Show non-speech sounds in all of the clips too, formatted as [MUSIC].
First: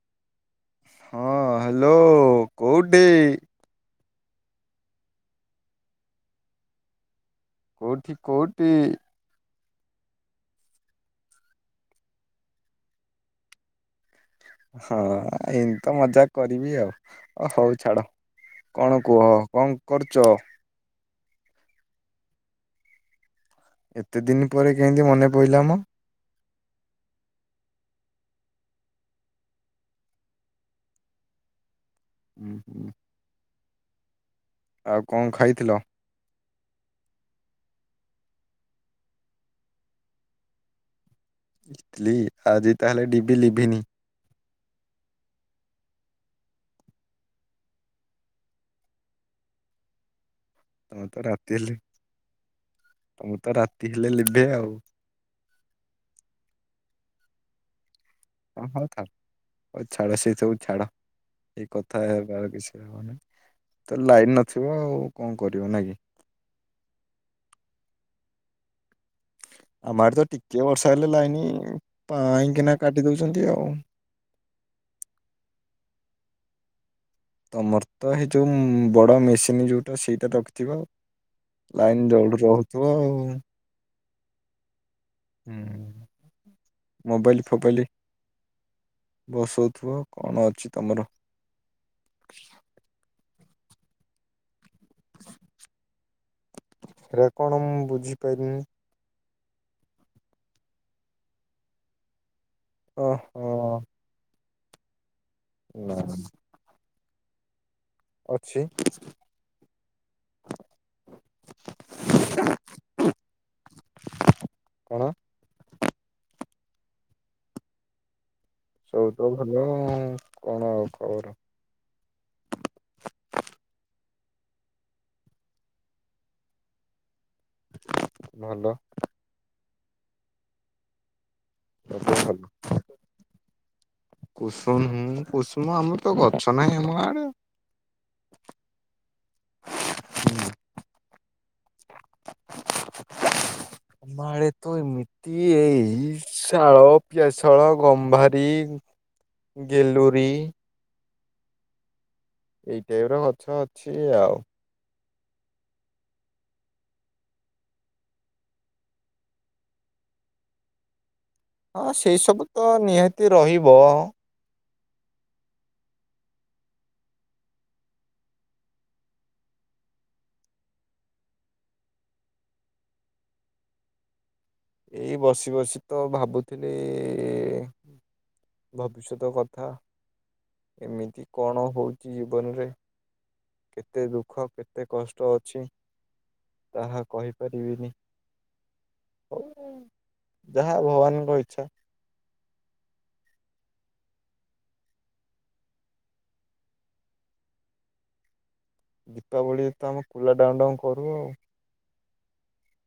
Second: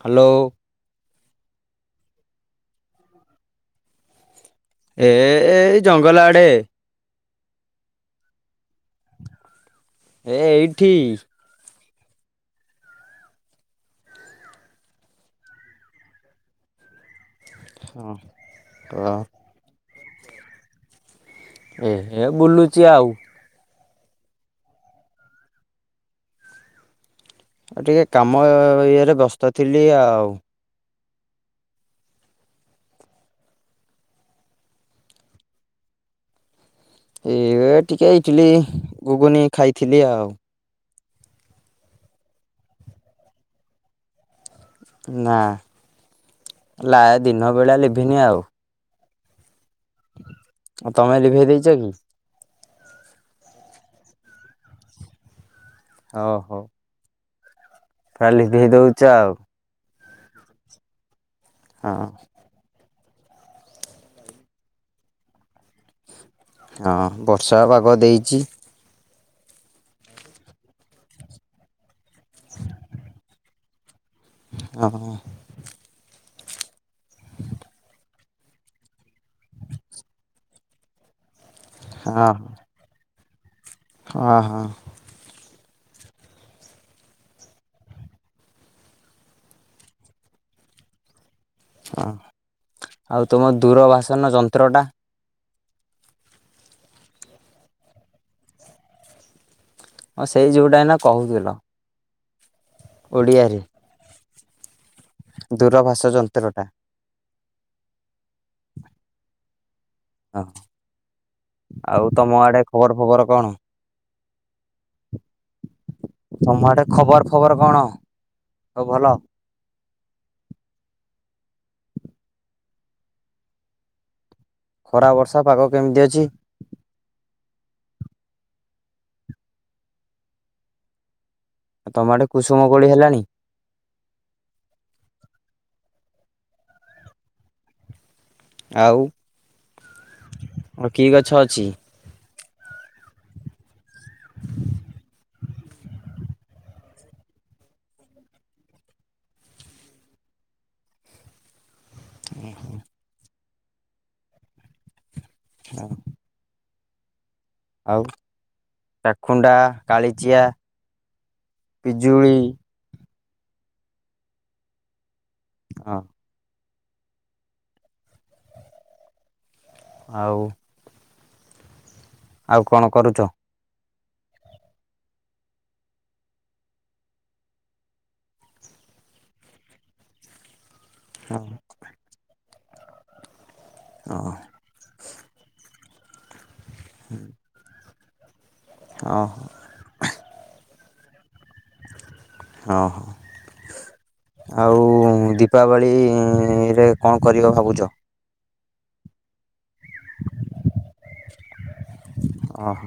Hello ହଁ hello କୋଉଠି? ଏଏଏ ଏଇ ଜଙ୍ଗଲ ଆଡେ। କୋଉଟିି କୋଉଟି? ଏ ଏଇଠି। ହଁ ଏମିତି ତ ମଜା କରିବି ଆଉ। ଓ ହଉ ଛାଡ ହଁ କଣ କୁହ କଣ୍ କରୁଚ। ଏଏଏ ବୁଲୁଚି ଆଉ। ଏତେ ଦିନ ପରେ କେମତି ମନେ ପଇଲାମ। ଆଉ ଟିକେ କାମ ଇଏରେ ବ୍ୟସ୍ତ ଥିଲି ଆଉ ହୁଁ ହୁଁ। ଆଉ କଣ ଖାଇଥିଲ।। ଏ ଟିକେ ଇଟିଲି ଗୁଗୁନି ଖାଇଥିଲି ଆଉ ଆଜି ତାହେଲେ ଡିବି ଲିଭିିନି ନା ନା ଦିନ ବେଳା ଲିଭିିନି ଆଉ ଆଉ ତମେ ଲିଭେଇ ଦେଇଚ କି? ତମର ତ ରାତି ହେଲେ ଲିଭେ ଆଉ ହୋଉ ହୋଉ କାଲି ହଁ ଦେଇ ହଉ ଥାଉ ଦଉଛ ଆଉ ହଉ ଛାଡ ସେ ସବୁ ଛାଡ଼ ଏ କଥା ହଁ [INAUDIBLE] ତ ଲାଇନ୍ ନଥିବ ଆଉ କଣ କରିବ ନାଇଁ କି ହଁ ବର୍ଷା ପାଗ ଦେଇଛି ଆମଆଡେତ ଟିକେ ବର୍ଷା ହେଲେ ଲାଇନି ପାଇଁକିନା କାଟିଦେଉଛନ୍ତି ଆଉ। ହଁ ତମର ତ ଏଇ ଯୋଉ ବଡ ମେ ସେମ ଯଉଟା ସେଇଟା ରଖ କିିବା ଲାଇନି ହଁ ଜୋର ଜଳୁଥିବ ଆଉ ହଁ ହଁ। ହହୁଁ ମୋବାଇଲି ଫୋବାଇଲି ବସାଉଥିବ କଣ ଅଛି ତମର ହଁ ଆଉ ତୁମ ଦୂରଭାଷନ ଯନ୍ତ୍ରଟା ରେକଣ ମୁଁ ବୁଝିପାରିଲେନି ହଁ ସେଇ ଯୋଉଟା ଏଇନା କହୁଥିଲ ଓହୋ ଓଡ଼ିଆରେ ନା ଦୂରଭାଷା ଯନ୍ତ୍ର ଟା ଅଛି। ହଁ ଆଉ ତମ ଆଡେ ଖବର ଫବର କଣ କଣ [INAUDIBLE] ତମର ଆଡେ ଖବର ଫବର କଣ ସବୁ ତ ଭଲ ଆଉ କଣ ଖବର ଖରା ବର୍ଷା ପାଗ କେମିତି ଅଛି? ଭଲ। ଆଉ ସବୁ ତମଆଡେ ଭଲ। କୁସୁମ କୋଳି ହେଲାଣି? କୁସୁମ କୁସୁମ ଆମର ତ ଗଛ ନାହିଁ ଆମ ଆଡେ ଆଉ ହୁଁ [INAUDIBLE] କି ଗଛ ଅଛି? ଆ ମାଳେ ତୁ ଏମିିତି କି ଏଇ ଶାଳ ପିଆସଳ ଗମ୍ଭାରୀ ଗେଲୁରି ଏଇଟା ଟାଇପ ର ଛ ଅଛି ଆଉ। ହଁ ଆଉ ଚାଖୁଣ୍ଡା କାଳିଚିଆ ହଁ ସେଇ ପିଜୁଳି ସବୁ ତ ନି ତି ରହିବ। ହଁ ଆଉ ଆଉ କଣ କରୁଚ? ଏଇ ବସି ବସି ତ ଭାବୁଥିଲି ଇ ଭବିଷ୍ୟତ କଥା। ଏମିତି ଓହୋ କଣ ହଉଚି ଜୀବନରେ? କେତେ ଦୁଃଖ କେତେ କଷ୍ଟ ଅଛ। ତାହା କହିପାରିବିନି। ଯା [INAUDIBLE] ହଁ ଆଉ ଦୀପାବଳି ରେ କଣ କରିବ ଭାବୁଚ? ଦୀପାବଳି ତ ଆମେ କୁଳ ଡାଉଁଡାଉ କରୁ ଆଉ। ଅହ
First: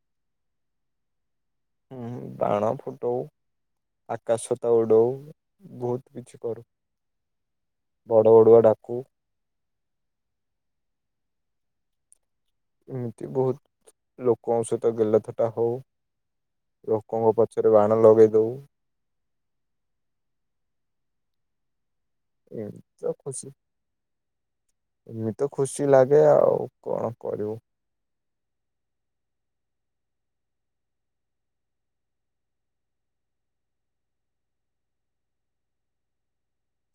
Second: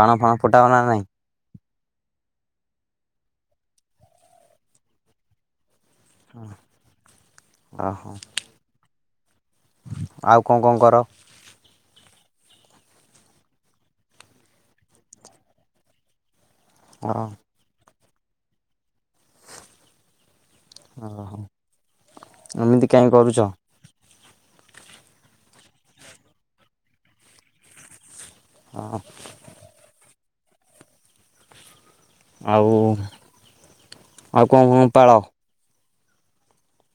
ବାଣ ଫାଣ ଫୁଟାଉ ନା ନାଇଁ? ହୁଁ ବାଣ ଫୁଟଉ ଆକାଶ ତ ଉଡଉ କିଛି କରୁ ଓହୋ ବଡ ବଡୁଆ ଡାକୁ ଆଉ କଣ କଣ କର? ଏମିତି ବହୁତ ଲୋକଙ୍କ ସହିତ ଗେଲଥଟା ହଉ। ଓହୋ ଲୋକଙ୍କ ପଛରେ ବାଣ ଲଗ ଗେ ଦଉ। ଅହ ଏମିତି କାହିଁ କରୁଚ? ଇଏ ତ ଖୁସି ଲାଗେ ଆଉ କଣ କରିବୁ? ହଁ ଆଉ ଆଉ କ କ ପାଳ?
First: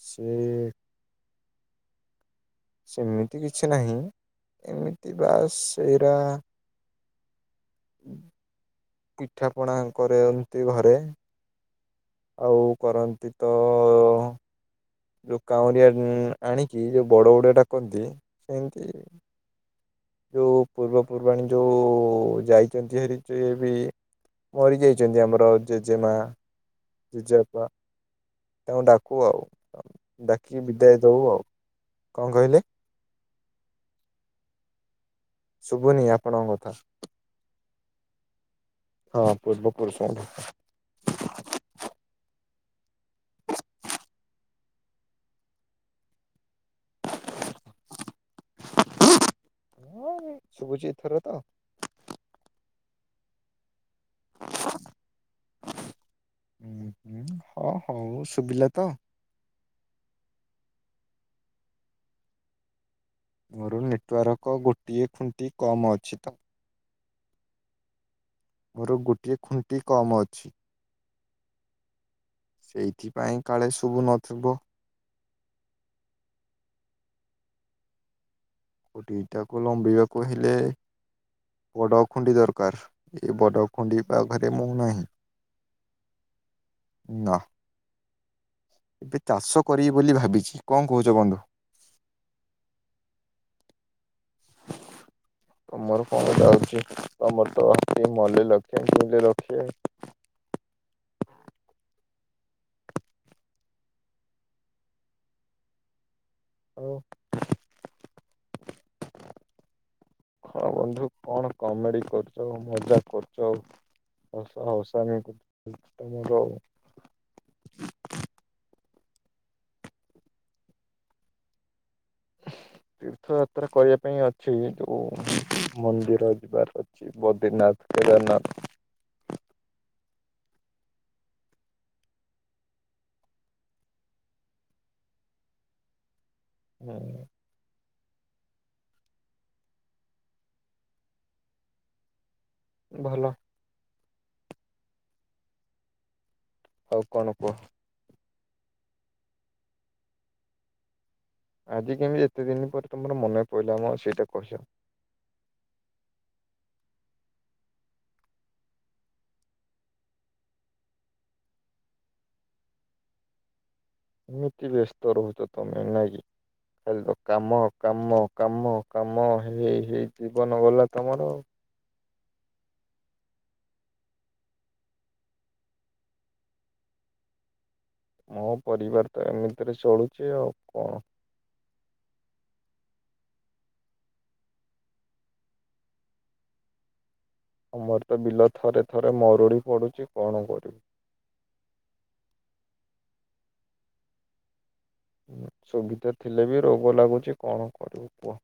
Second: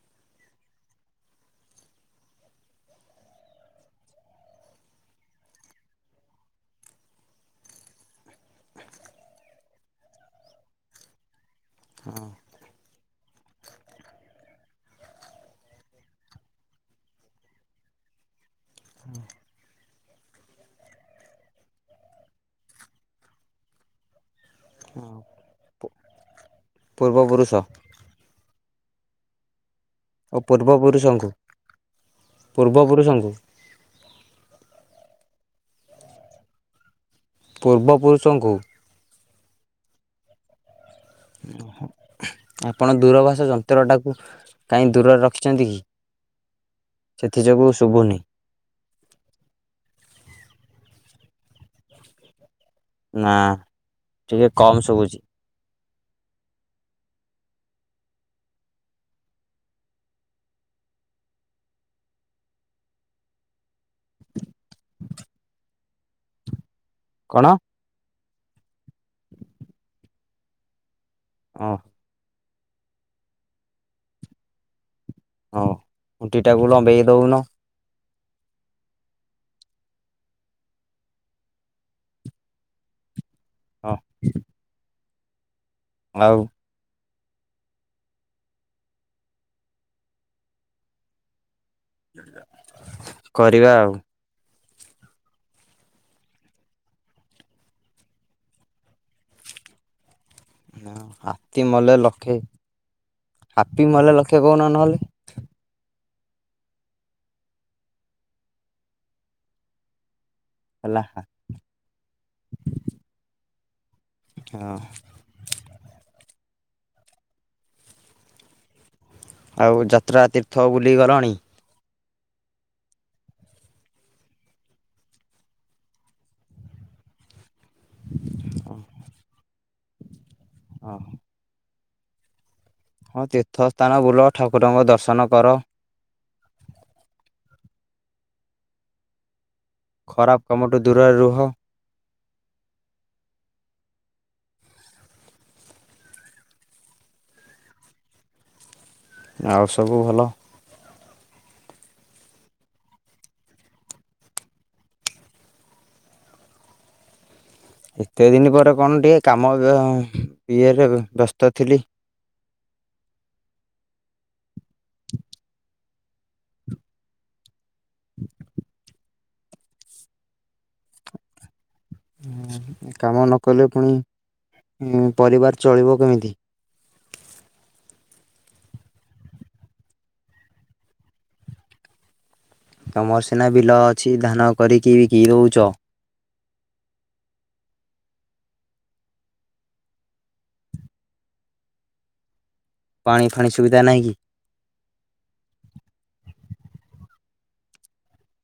ସେ ସେମିତି କିଛି ନାହିଁ ଏମିତି ବା ସେଇରା ପିଠା ପଣା କରେଏନ୍ତି ଘରେ। ଆଉ କରନ୍ତି ତ ଲୋ କାଉଁରିଆ ଆଣିକି ଯୋଉ ବଡ ବଡୁଆ ଡାକନ୍ତି। ସେମତି। ଯଉ ପୂର୍ବପୂର୍ବାଣି ଯୋଉ ଯାଇଚନ୍ତି ହେରି ସେ ବି ମରିଯାଇଚନ୍ତି ଆମର ଜେଜେମା ପୂର୍ବପୁରୁଷ ଜେଜେବାପା। ଏବଂ ଡାକୁୁ ଆ ଓ ପୂର୍ବପୁରୁଷଙ୍କୁ କଣ କହିଲେ ପୂର୍ବପୁରୁଷଙ୍କୁ ଶୁଭୁନି ଆପଣଙ୍କ କଥା ପୂର୍ବପୁରୁଷଙ୍କୁ ହଁ ପୂର୍ବ ପରୁ ଶୁଠ ଆପଣ ଦୂରବାସ ଯନ୍ତ୍ରଟାକୁ କାହିଁ ଦୂରରେ ରଖିଛନ୍ତି କି ସେଥିଯୋଗୁଁ ଶୁଭୁନି ଶୁଭୁଚିତଥର ତ ନାଁ ଟିକେ କମ ଶବୁଛି ହଁ ହଁ ହଁ ହଉ ଶୁଭିଲା ତ ମୋର ନେଟୱାର୍କ ଗୋଟିଏ ଖୁଣ୍ଟି କମ୍ ଅଛି ତ କଣ ମୋର ଗୋଟିଏ ଖୁଣ୍ଟି କମ୍ ଅଛି ଓ ସେଇଥିପାଇଁ କାଳେ ଶୁଭୁ ନଥିବ ହଉ ଖୁଣ୍ଟି ଟାକୁ ଲମ୍ବେଇ ଦଉନ ଗୋ ଦଟାକୁ ଲମ୍ବିବାକୁ ହେଲେ ବଡ ଖୁଣ୍ଡି ଦରକାର ଏ ବଡ଼ ଖୁଣ୍ଡି ପା ଘରେ ମୁୋ ନାହିଁ ଆଉ ନା ଏବେ ଚାଷ କରିବି ବୋଲି ଭାବିଛି କଣ କହୁଛ ବନ୍ଧୁ କରିବା ଆଉ ତମର କଣ ଯାଉଛି ତମର ତି ମଲ ଲକ୍ଷିଲ ଲକ୍ଷ ହାତୀ ମଲେ ଲକ୍ଷେ ହାତୀ ମଲେ ଲକ୍ଷେ କହୁନ ନହେଲେ [INAUDIBLE] ହଣ ହେଲା ବନ୍ଧୁ କଣ କମେଡି କରୁଛ ମଜା କରୁଛ ହଉ ହଉସାନଁ ହଉ ଆଉ ଯାତ୍ରା ତୀର୍ଥ ବୁଲିଗଲନି ତୀର୍ଥ ଯାତ୍ରା କରିବା ପାଇଁ ଅଛି ଯୋଉ ମନ୍ଦିର ଯିବାର ଅଛି ବଦ୍ରିନାଥ କେଦାରନାଥ ହ ହଁ ତୀର୍ଥ ସ୍ଥାନ ବୁଲ ଠାକୁରଙ୍କ ଦର୍ଶନ କର। ହୁଁ। ଖରାପ କାମଠୁ ଦୂରରେ ରୁହ। ଭଲ। ହଉ କଣୋକ ଆଉ ସବୁ ଭଲ? ଆଜି କେମିତି ଯେତେ ଦିନ ପରେ ତମର ମନ ପଡିଲ ମ ସେଇଟା ପଚାରୁଛି। ଏତେ ଦିନ ପରେ କଣ ଟିକେ କାମ ଇଏରେ ବ୍ୟସ୍ତ ଥିଲି। ଏମିତି ବ୍ୟସ୍ତ ରହୁଛ ତମେ ନକି ଖାଲି ତ କାମ କାମ କାମ କାମ ହେଇ ହେଇ ଜୀବନ ଗଲା ତମର କାମ ନକଲେ ପୁଣି ପରିବାର ଚଳିବ କେମିତି? ମୋ ପରିବାର ତ ଏମିତିରେ ଚଳୁଚି ଆଉ କଣ? ତମର ସିନା ବିଲ ଅଛି ଧାନ କରିକି ବିକି ଦୋଉଚ। ଆମର ତ ବିଲ ଥରେ ଥରେ ମରୁଡି ପଡୁଚି କଣ କରିବି। ପାଣି ଫାଣି ସୁବିଧା ନାହିଁ କି? ସୁବିଧା ଥିଲେ ବି ରୋଗ ଲାଗୁଚି କଣ କରିବୁ କୁହ?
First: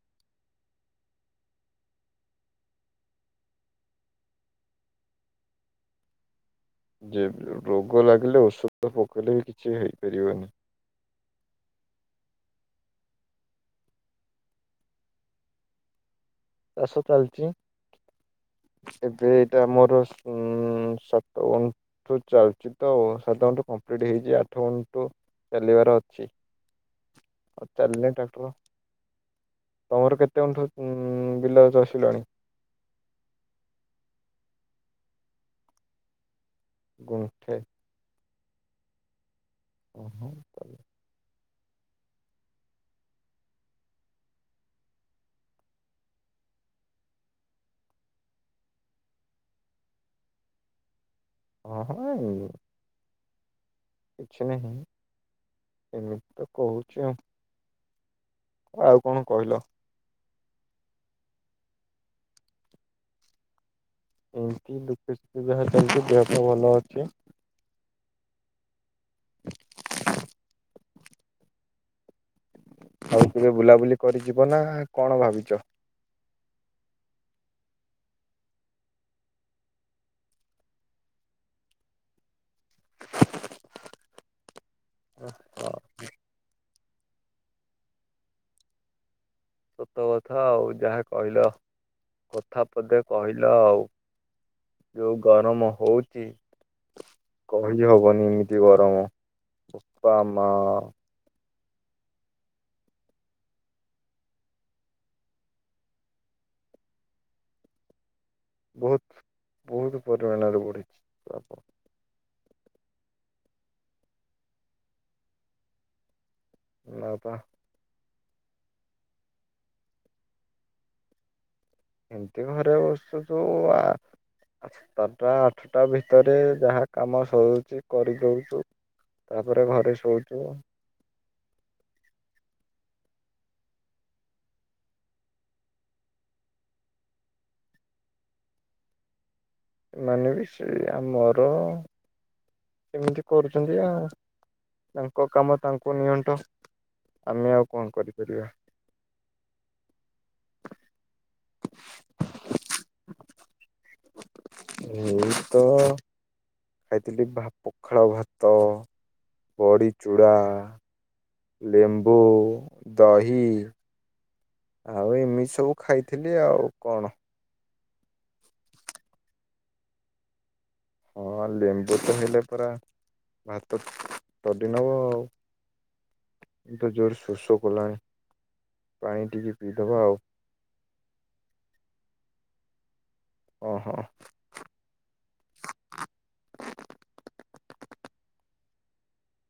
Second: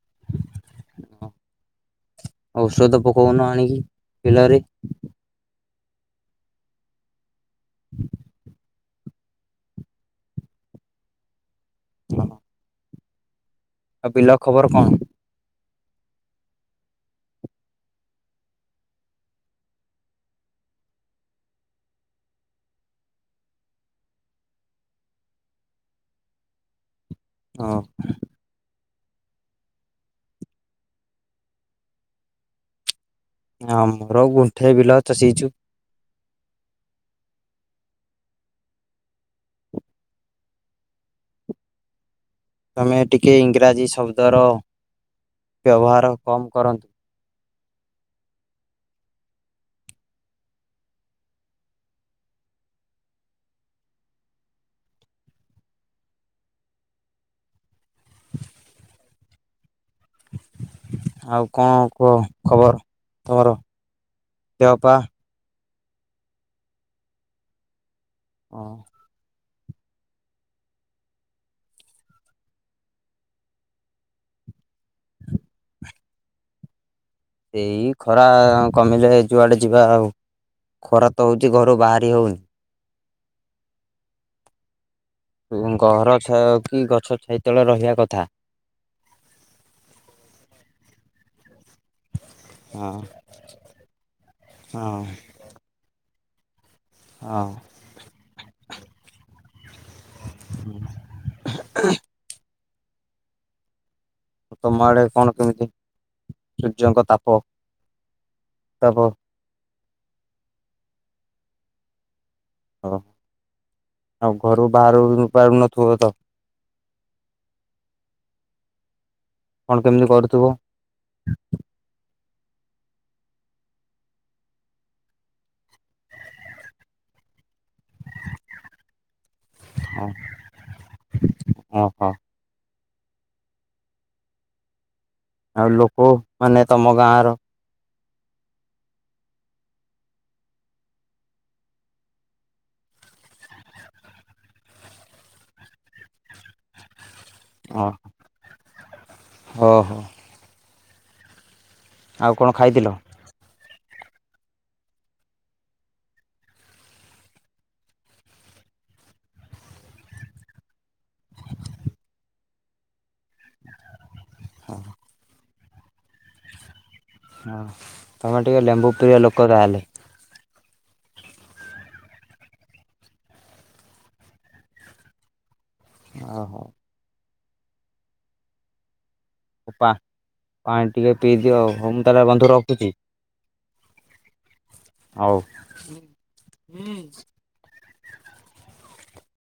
ଔଷଧ ପକଉନ ଆଣିକି ବିଲରେ ଯେ ରୋଗ ଲାଗିଲେ ଓସ ତ ପକଲେ ବି କିଛି ହେଇପାରିବନି। [INAUDIBLE] ହ ଆ ବିଲ ଖବର କଣ? ଚାଷ ଚାଲିଛି [INAUDIBLE] ଏବେ ଏଇଟା ମୋର ଉ ସାତ ଗଣ୍ଠୁ ଚାଲିଛି ତ ସାତ ଘଣ୍ଠୁ କମ୍ପ୍ଲିଟ ହେଇଛି ଆଠ ଗଣ୍ଠୁ ଚାଲିବାର ଅଛି। ଆଉ ଚାଲିଲ ଟ୍ରାକ୍ଟର ତମର କେତେ ଅଣ୍ଠୁ ଉ ବିଲା ଚସିଲଣି? ହଁ ମୋର ଗୁଣ୍ଠେଇ ବିଲ ଚଷିଛୁ ଗଣ୍ଠେ [UNINTELLIGIBLE] ତମେ ଟିକେ ଇଂରାଜୀ ଶବ୍ଦର ବ୍ୟବହାର କମ୍ କରନ୍ତୁ। ଓହୋ କିଛି ନାହିଁ [INAUDIBLE] ଏମିତି ତ କହୁଛି ଆ ଆଉ କଣ କହିଲ [INAUDIBLE] ଆଉ କଣ କୁହ ଖବର ତମର? ଦେହ ଏମିତି ଦୁଃଖ ସୁ ବାହାର ସେମିତି ଦେହ ଭଲ ଅଛି। ହ। [INAUDIBLE] ଆଉ କେବେ ବୁଲାବୁଲି କରିଯିବ ନା କଣ ଭାବିଛ। ଏଇ ଖରା କମିଲେ ଯୁଆଡେ ଯିବା ଆଉ ଖରା ତ ହଉଛି ଘରୁ ବାହାରି ହଉନି। ଘରଛ କି ଗଛ ଛାଇ ତେଳେ ରହିବା କଥା ସତ କଥା ଆଉ ଯାହା କହିଲ କଥା ହଁ ପଦେ କହିଲ ଆଉ, ହଁ ଯୋଉ ଗରମ ହୋଉ ହଁ। [INAUDIBLE] କହିିଲ ହବନି ଏ ଦ ଗରମ ବୋପା ମାଆ [INAUDIBLE] ତମ ଆଡେ କଣ କେମିତି [INAUDIBLE] ସୂର୍ଯ୍ୟଙ୍କ ତାପ? ତାପ ବହୁତ ବହୁତ ପରିମାଣରେ ବଢ଼ିଛି ତାପ। ହଉ ଆଉ ଘରୁ ବାହାରୁ ପାରୁନଥିବ ତ। ନା ପା। କଣ କେମିତି କରୁଥୁବୁ? ଏମିତି ଘରେ ବସୁଛୁ ତୁ ଆ, ସାତଟା ଆଠଟା ଭିତରେ ଯାହା କାମ ସରୁ ଚେକ୍ କରିଦଉଛୁ ତାପରେ ଘରେ ହଁ ଶୋଉଚୁ। ଓହୋ ଆଉ ଲୋକମାନେ ତୋମ ଗାଁର ଏମାନେ ବି ସେଇ ଆମର ଏମିତି କରୁଚନ୍ତି ଆ, ତାଙ୍କ କାମ ତାଙ୍କୁ ନିଅଣ୍ଟ। ଆମେ ଆଉ ଓ କଣ କରିପାରିବା। ଓହୋ ଆଉ କଣ ଖାଇଥିଲ? ଏଇ ତ ଖାଇଥିଲି ଭା- ପଖାଳ ଭାତ, ବଡ଼ି ଚୂଡ଼ା ଲେମ୍ବୁ ଦହି ଆଉ ଏମିତି ସବୁ ଖାଇଥିଲି ଆଉ କଣ। ତୋମେ ଟିକେ ଲେମ୍ବୁ ପ୍ରିୟ ଲୋକ ତାହେଲେ। ହଁ ଲେମ୍ବୁ ତ ହେଲେ ପରା ଭାତ ତଡି ନବ ଆଉ। ଓହୋ। ତ ଜୋର ଶୋଷ କଲାଣି। ପାଣି ଟିକେ ପା ପିଇଦବା ଆଉ ପାଣି ଟିକେ ପିଇଦିଅ ଆଉ, ହଉ ମୁଁ ତାହେଲେ ବନ୍ଧୁ ର ଖୁଚି। ଓ ହଁ। ଆଉ